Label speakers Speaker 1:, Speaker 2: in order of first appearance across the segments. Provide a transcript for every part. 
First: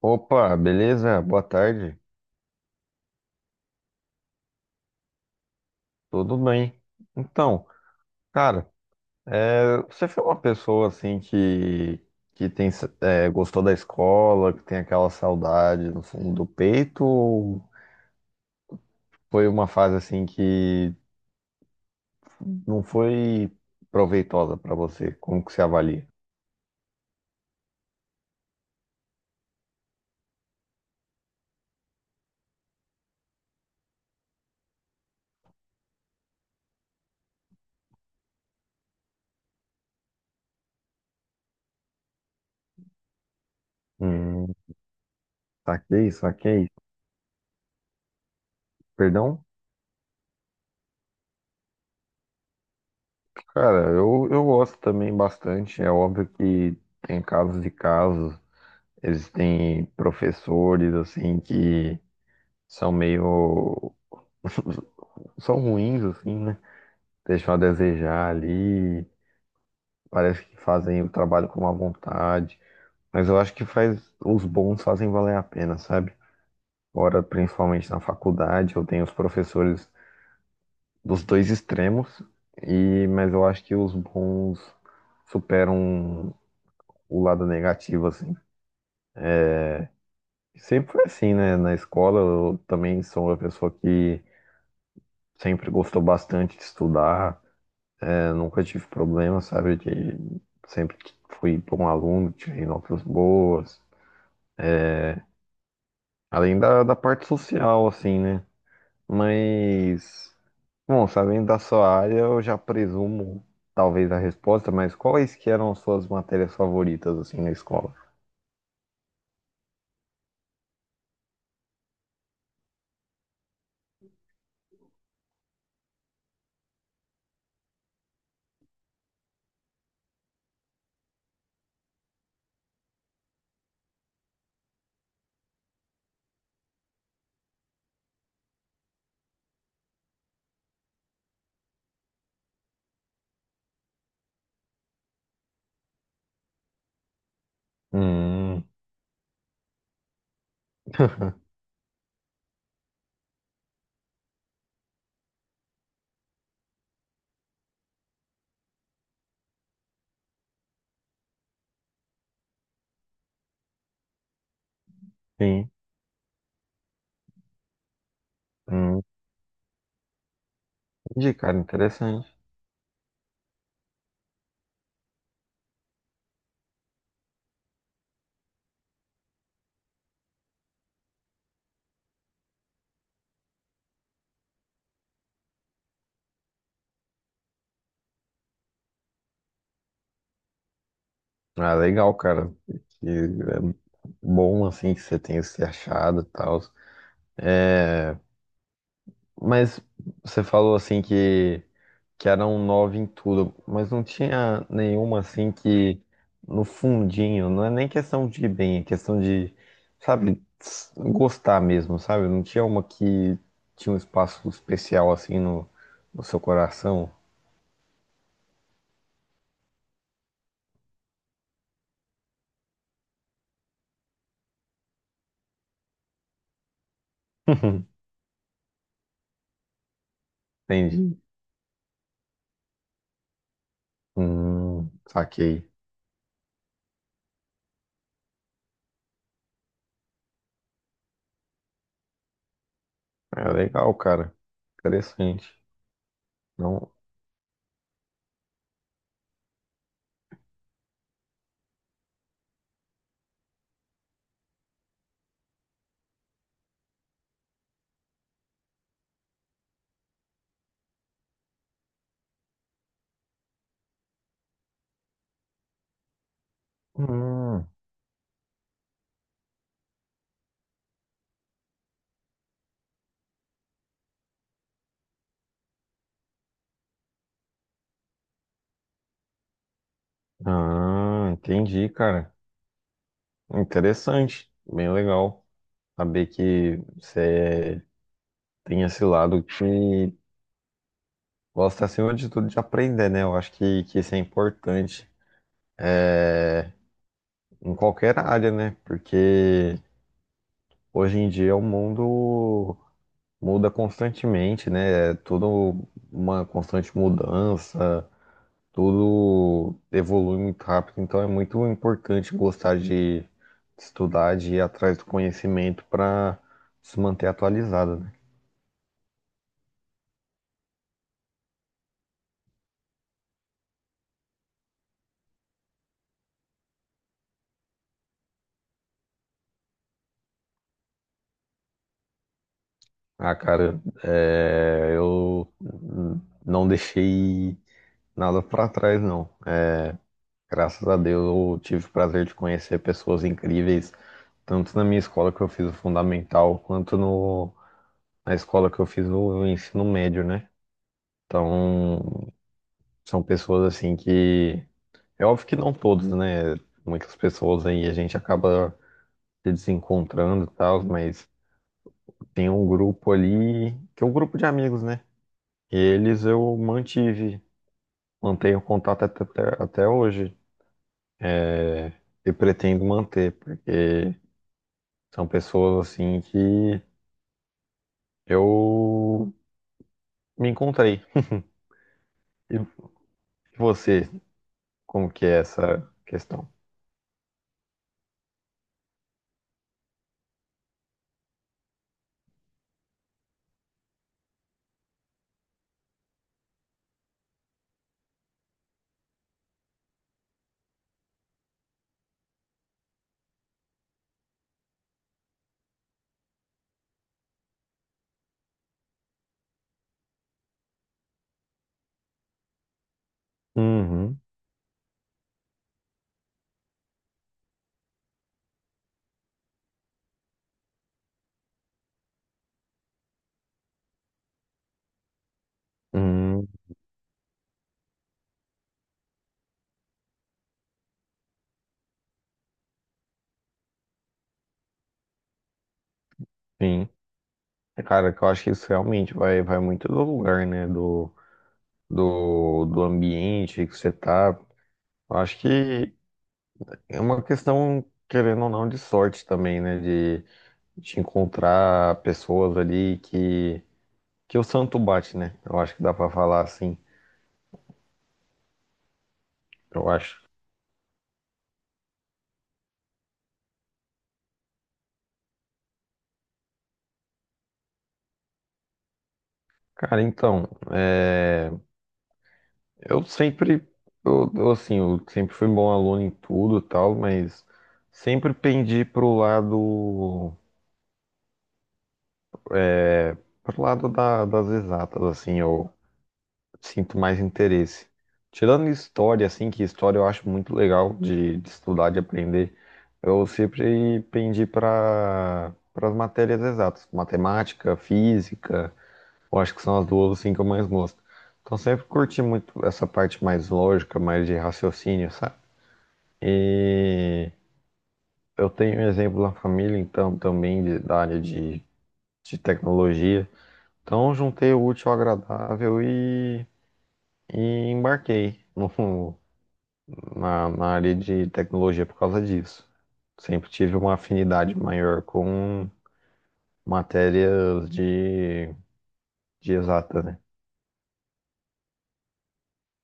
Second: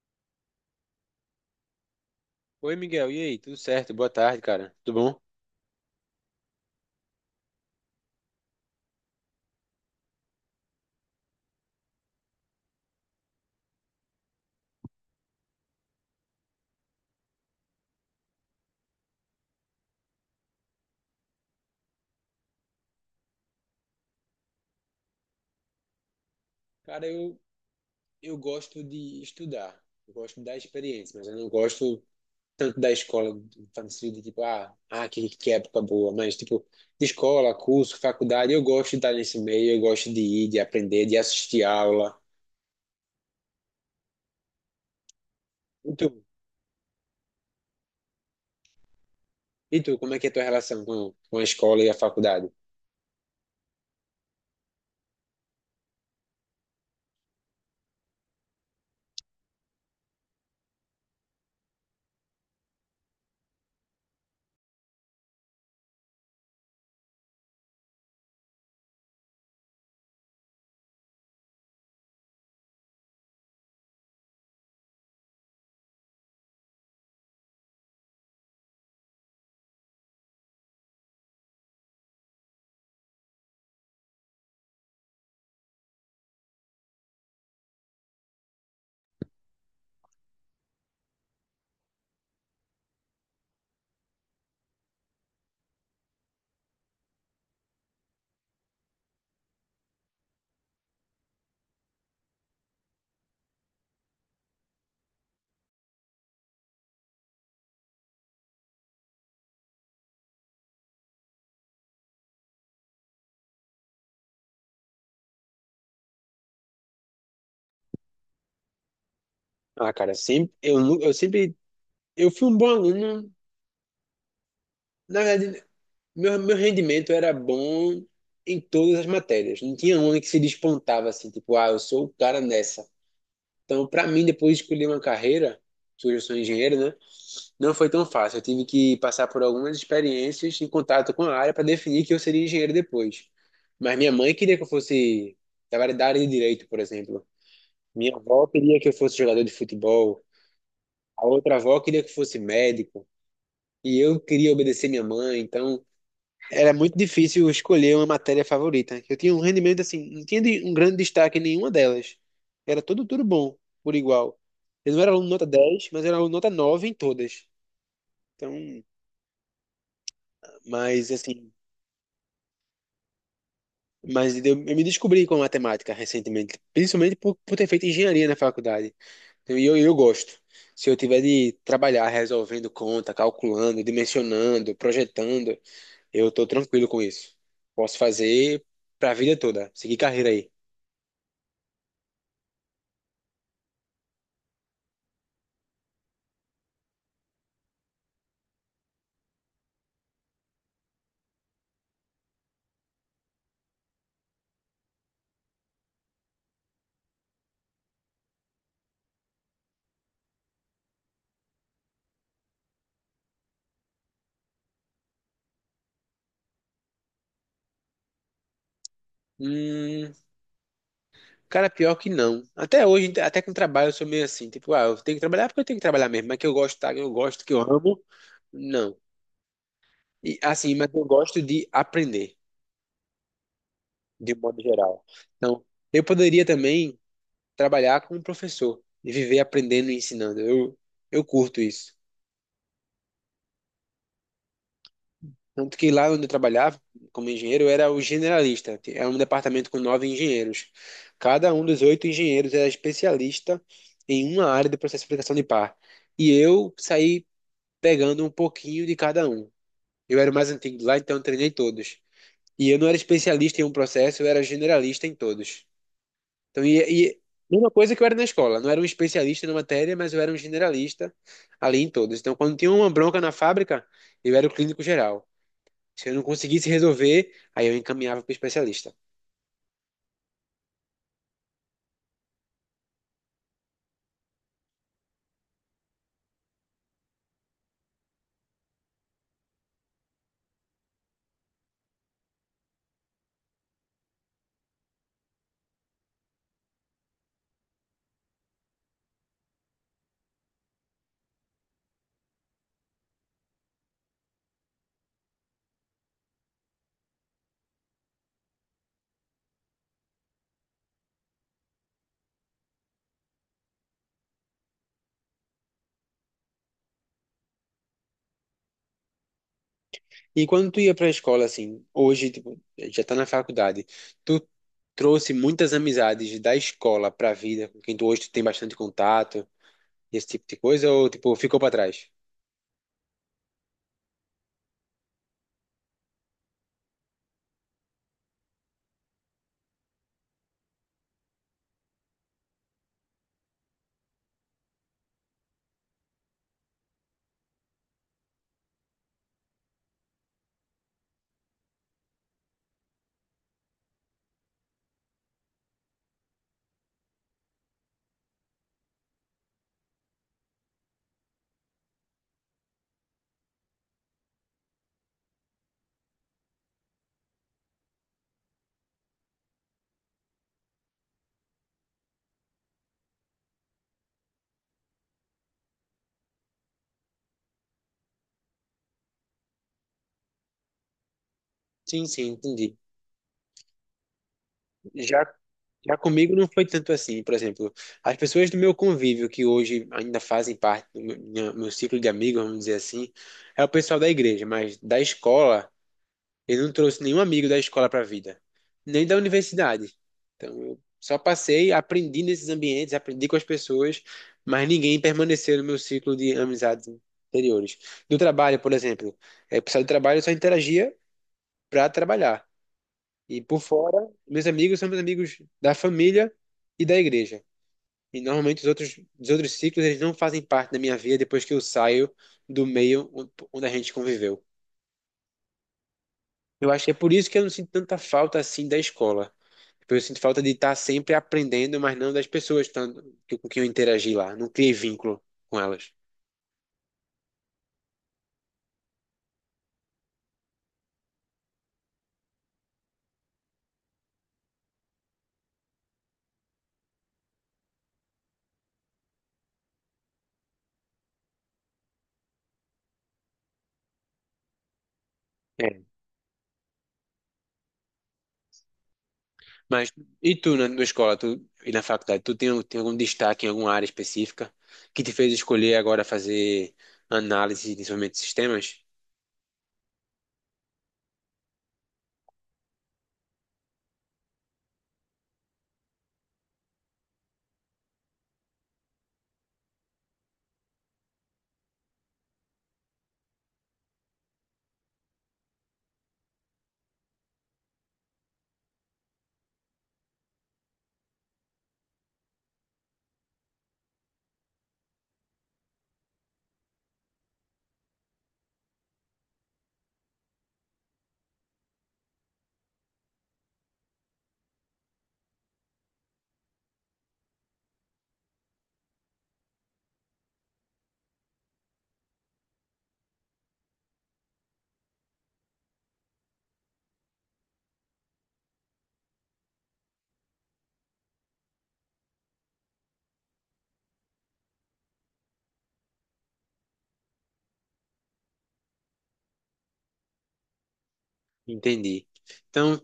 Speaker 1: Opa, beleza? Boa tarde.
Speaker 2: Oi, Miguel. E aí? Tudo certo? Boa tarde, cara. Tudo bom?
Speaker 1: Tudo bem? Então, cara, você foi uma pessoa assim que gostou da escola, que tem aquela saudade no fundo do peito, ou foi uma fase assim que não foi proveitosa pra você? Como que você avalia?
Speaker 2: Cara, eu gosto de estudar. Eu gosto da experiência, mas eu não gosto tanto da escola, no sentido de tipo, que época boa. Mas, tipo, de escola, curso, faculdade, eu gosto de estar nesse meio, eu gosto de ir, de aprender, de assistir aula.
Speaker 1: Hum,
Speaker 2: E tu?
Speaker 1: saquei. Perdão?
Speaker 2: E tu, como é que é a tua relação com a escola e a faculdade?
Speaker 1: Cara, eu gosto também bastante. É óbvio que tem casos e casos. Existem professores assim que são meio. São ruins, assim, né? Deixam a desejar ali, parece que fazem o trabalho com má vontade, mas eu acho que faz os bons fazem valer a pena, sabe? Ora, principalmente na faculdade, eu tenho os professores dos dois extremos, mas eu acho que os bons superam o lado negativo, assim. Sempre foi assim, né? Na escola, eu também sou uma pessoa que sempre gostou bastante de estudar. Eu nunca tive problema, sabe? Sempre fui bom aluno, tirei notas boas. Além da parte social, assim, né? Mas, bom, sabendo da sua área, eu já presumo talvez a resposta, mas quais que eram as suas matérias favoritas, assim, na escola?
Speaker 2: Ah, cara, sempre, eu, nu- eu sempre, eu fui um bom aluno, na verdade. Meu rendimento era bom em todas as matérias. Não tinha uma que se despontava assim, tipo, ah, eu sou o cara nessa. Então, para mim, depois de escolher uma carreira, que hoje eu sou engenheiro, né? Não foi tão fácil. Eu tive que passar por algumas experiências em contato com a área para definir que eu seria engenheiro depois. Mas minha mãe queria que eu fosse da área de direito, por exemplo. Minha avó
Speaker 1: Hum.
Speaker 2: queria que eu fosse jogador de futebol. A outra avó queria que eu fosse médico. E eu queria obedecer minha mãe, então era muito difícil escolher uma matéria favorita. Eu tinha um rendimento assim, não tinha um grande destaque em nenhuma delas. Era tudo bom, por igual. Eu não era aluno nota
Speaker 1: Sim.
Speaker 2: 10, mas era aluno nota 9 em todas. Então,
Speaker 1: Hum,
Speaker 2: mas
Speaker 1: entendi,
Speaker 2: assim,
Speaker 1: cara, interessante.
Speaker 2: mas eu me descobri com matemática recentemente, principalmente por ter feito engenharia na faculdade. Então, e eu gosto. Se eu tiver de trabalhar resolvendo conta, calculando, dimensionando, projetando, eu tô tranquilo com isso. Posso fazer pra vida toda, seguir carreira aí.
Speaker 1: Ah, legal, cara. Que é bom, assim, que você tenha se achado e tal. Mas você falou assim que era um nove em tudo, mas não tinha nenhuma assim que no fundinho, não é nem questão de ir bem, é questão de, sabe, gostar mesmo, sabe? Não tinha uma que tinha um espaço especial assim no seu coração.
Speaker 2: Hum, cara, pior que não. Até hoje, até com trabalho, eu sou meio assim, tipo, ah, eu tenho que trabalhar porque eu tenho que trabalhar mesmo, mas que eu gosto, tá? Eu gosto, que eu amo, não. E assim, mas eu
Speaker 1: Entendi.
Speaker 2: gosto de aprender, de um modo geral. Então,
Speaker 1: Saquei.
Speaker 2: eu poderia também trabalhar como professor e viver aprendendo e ensinando. Eu curto isso.
Speaker 1: É legal, cara. Interessante.
Speaker 2: Tanto que lá onde eu trabalhava,
Speaker 1: Não.
Speaker 2: como engenheiro, eu era o generalista. É um departamento com nove engenheiros. Cada um dos oito engenheiros era especialista em uma área do processo de aplicação de par. E eu saí pegando um pouquinho de cada um. Eu era o mais antigo lá, então eu treinei todos. E eu não era especialista em um processo, eu era generalista em todos. Então, e
Speaker 1: Hum.
Speaker 2: mesma coisa que eu era na escola. Não era um especialista na matéria, mas eu era um generalista ali em todos. Então, quando tinha uma bronca na fábrica, eu era o clínico geral. Se eu não conseguisse resolver, aí eu encaminhava para o especialista.
Speaker 1: Ah, entendi, cara. Interessante. Bem legal. Saber que você tem esse lado que gosta, acima de tudo, de aprender, né? Eu acho que isso é importante em qualquer área, né? Porque hoje em dia o mundo muda constantemente, né? É tudo uma constante mudança, tudo evolui muito rápido. Então é muito importante gostar de estudar, de ir atrás do conhecimento para se manter atualizado, né?
Speaker 2: E quando tu ia para a escola, assim, hoje, tipo, já tá na faculdade, tu trouxe muitas amizades da escola para a vida, com quem tu hoje tu tem bastante contato, esse tipo de coisa, ou, tipo, ficou para trás?
Speaker 1: Ah, cara, é, eu não deixei nada pra trás, não. É, graças a Deus eu tive o prazer de conhecer pessoas incríveis, tanto na minha escola que eu fiz o fundamental, quanto no, na escola que eu fiz o ensino médio, né? Então, são pessoas assim que. É óbvio que não todos, né? Muitas pessoas aí a gente acaba se desencontrando e tal, mas tem um grupo ali, que é um grupo de amigos, né? Eles eu mantive. Mantenho contato até hoje. É, e pretendo manter, porque são pessoas assim que eu me encontrei.
Speaker 2: Sim, sim,
Speaker 1: E
Speaker 2: entendi.
Speaker 1: você, como
Speaker 2: Já,
Speaker 1: que é essa
Speaker 2: já comigo
Speaker 1: questão?
Speaker 2: não foi tanto assim, por exemplo, as pessoas do meu convívio que hoje ainda fazem parte do meu ciclo de amigos, vamos dizer assim, é o pessoal da igreja. Mas da escola, ele não trouxe nenhum amigo da escola para a vida, nem da universidade. Então, eu só passei, aprendi nesses ambientes, aprendi com as pessoas, mas ninguém permaneceu no meu ciclo de amizades anteriores. Do trabalho, por exemplo, é, o pessoal do trabalho eu só interagia para trabalhar. E por fora,
Speaker 1: Uhum,
Speaker 2: meus amigos são meus amigos da família e da igreja. E normalmente os outros ciclos eles não fazem parte da minha vida depois que eu saio do meio onde a gente conviveu.
Speaker 1: uhum,
Speaker 2: Eu acho que é por isso que eu não sinto tanta falta assim da escola. Tipo, eu sinto falta de estar sempre aprendendo, mas não das pessoas tanto, com quem eu interagi lá. Não criei vínculo com elas.
Speaker 1: sim. É, cara, que eu acho que isso realmente vai muito do lugar, né? Do ambiente que você tá. Eu acho que é uma questão, querendo ou não, de sorte também, né? De, te encontrar pessoas ali que. Que o santo bate, né? Eu acho
Speaker 2: É.
Speaker 1: que dá pra falar assim, eu
Speaker 2: Mas
Speaker 1: acho.
Speaker 2: e tu na escola, tu e na faculdade, tu tem algum destaque em alguma área específica que te fez escolher agora fazer análise de desenvolvimento de sistemas?
Speaker 1: Cara, então, é, eu sempre, eu, assim, eu sempre fui bom aluno em tudo e tal, mas sempre pendi pro lado das exatas, assim, eu sinto mais interesse. Tirando história, assim, que história eu acho muito legal de estudar, de aprender, eu sempre pendi para as matérias exatas, matemática, física. Eu acho que são as duas assim que eu mais gosto. Então sempre curti muito essa parte mais lógica, mais de raciocínio, sabe? E eu tenho um exemplo na família, então, também da área de tecnologia. Então juntei o útil ao agradável e embarquei na área de tecnologia por causa disso. Sempre tive uma afinidade maior com matérias de exata, né?
Speaker 2: Entendi. Então,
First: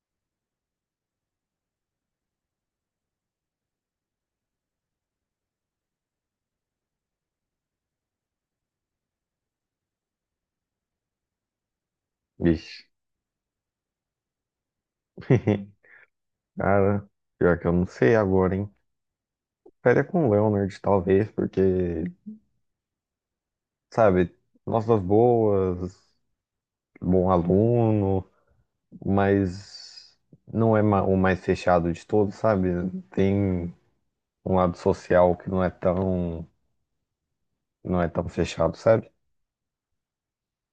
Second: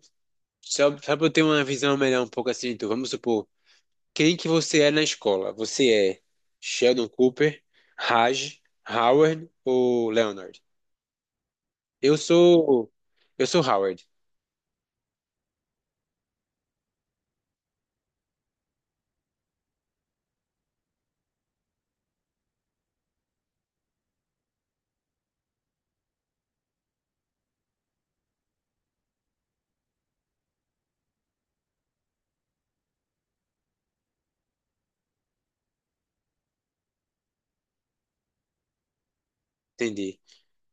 Speaker 2: só para eu ter uma visão melhor um pouco assim, tu, vamos supor, quem que você é na escola? Você é Sheldon Cooper, Raj, Howard ou Leonard? Eu
Speaker 1: Vixe.
Speaker 2: sou eu sou Howard.
Speaker 1: Cara, pior que eu não sei agora, hein? Ficaria com o Leonard, talvez, porque, sabe, notas boas, bom aluno, mas não é o mais fechado de todos, sabe? Tem um lado social que não é tão fechado, sabe?
Speaker 2: Entendi.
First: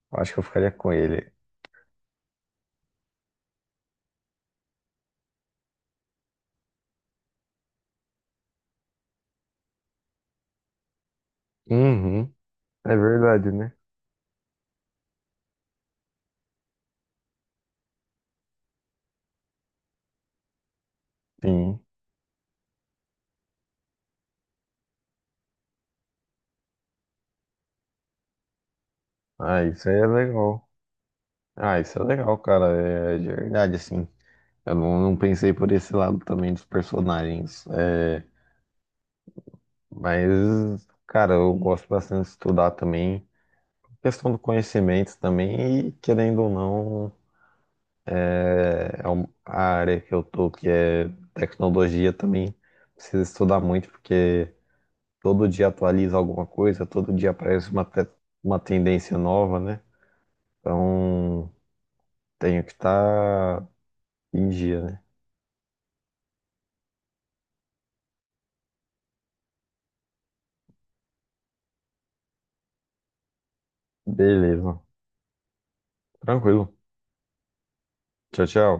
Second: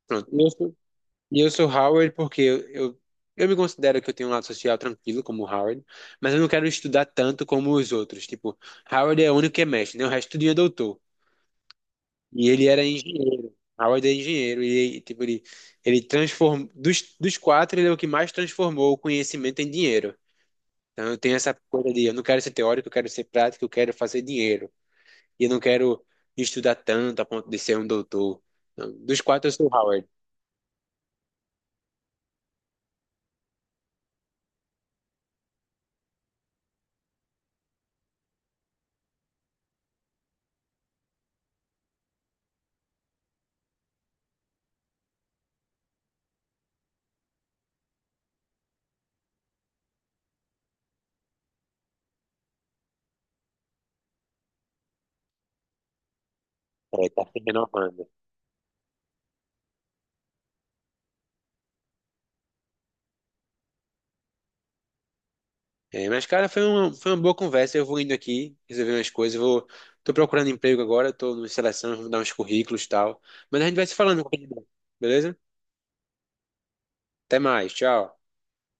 Speaker 2: Pronto.
Speaker 1: Acho que
Speaker 2: E
Speaker 1: eu
Speaker 2: eu
Speaker 1: ficaria
Speaker 2: sou,
Speaker 1: com ele.
Speaker 2: e eu sou Howard porque eu me considero que eu tenho um lado social tranquilo, como o Howard, mas eu não quero estudar tanto como os outros. Tipo, Howard é o único que é mestre, né? O resto tudo é doutor.
Speaker 1: Uhum,
Speaker 2: E ele era
Speaker 1: é verdade,
Speaker 2: engenheiro.
Speaker 1: né?
Speaker 2: Howard é engenheiro. E, tipo, ele transformou. Dos quatro, ele é o que mais transformou o conhecimento em dinheiro. Então, eu tenho essa
Speaker 1: Sim.
Speaker 2: coisa de eu não quero ser teórico, eu quero ser prático, eu quero fazer dinheiro. E eu não quero estudar tanto a ponto de ser um doutor. Não, dos quatro, eu
Speaker 1: Ah,
Speaker 2: sou o
Speaker 1: isso aí
Speaker 2: Howard.
Speaker 1: é legal. Ah, isso é legal, cara. É é de verdade, assim. Eu não, não pensei por esse lado também dos personagens. É, mas, cara, eu gosto bastante de estudar também. Questão do conhecimento também, e querendo ou não, é a área que eu tô, que é tecnologia também, precisa estudar muito, porque todo dia atualiza alguma coisa,
Speaker 2: É,
Speaker 1: todo
Speaker 2: tá
Speaker 1: dia
Speaker 2: se
Speaker 1: aparece uma,
Speaker 2: renovando.
Speaker 1: uma tendência nova, né? Então, tenho que estar em dia, né?
Speaker 2: É, mas, cara, foi uma boa conversa. Eu vou indo aqui, resolver umas coisas. Tô procurando emprego agora, tô numa seleção, vou dar uns currículos e tal. Mas a gente vai se falando,
Speaker 1: Beleza.
Speaker 2: beleza?
Speaker 1: Tranquilo.
Speaker 2: Até mais, tchau.
Speaker 1: Tchau, tchau.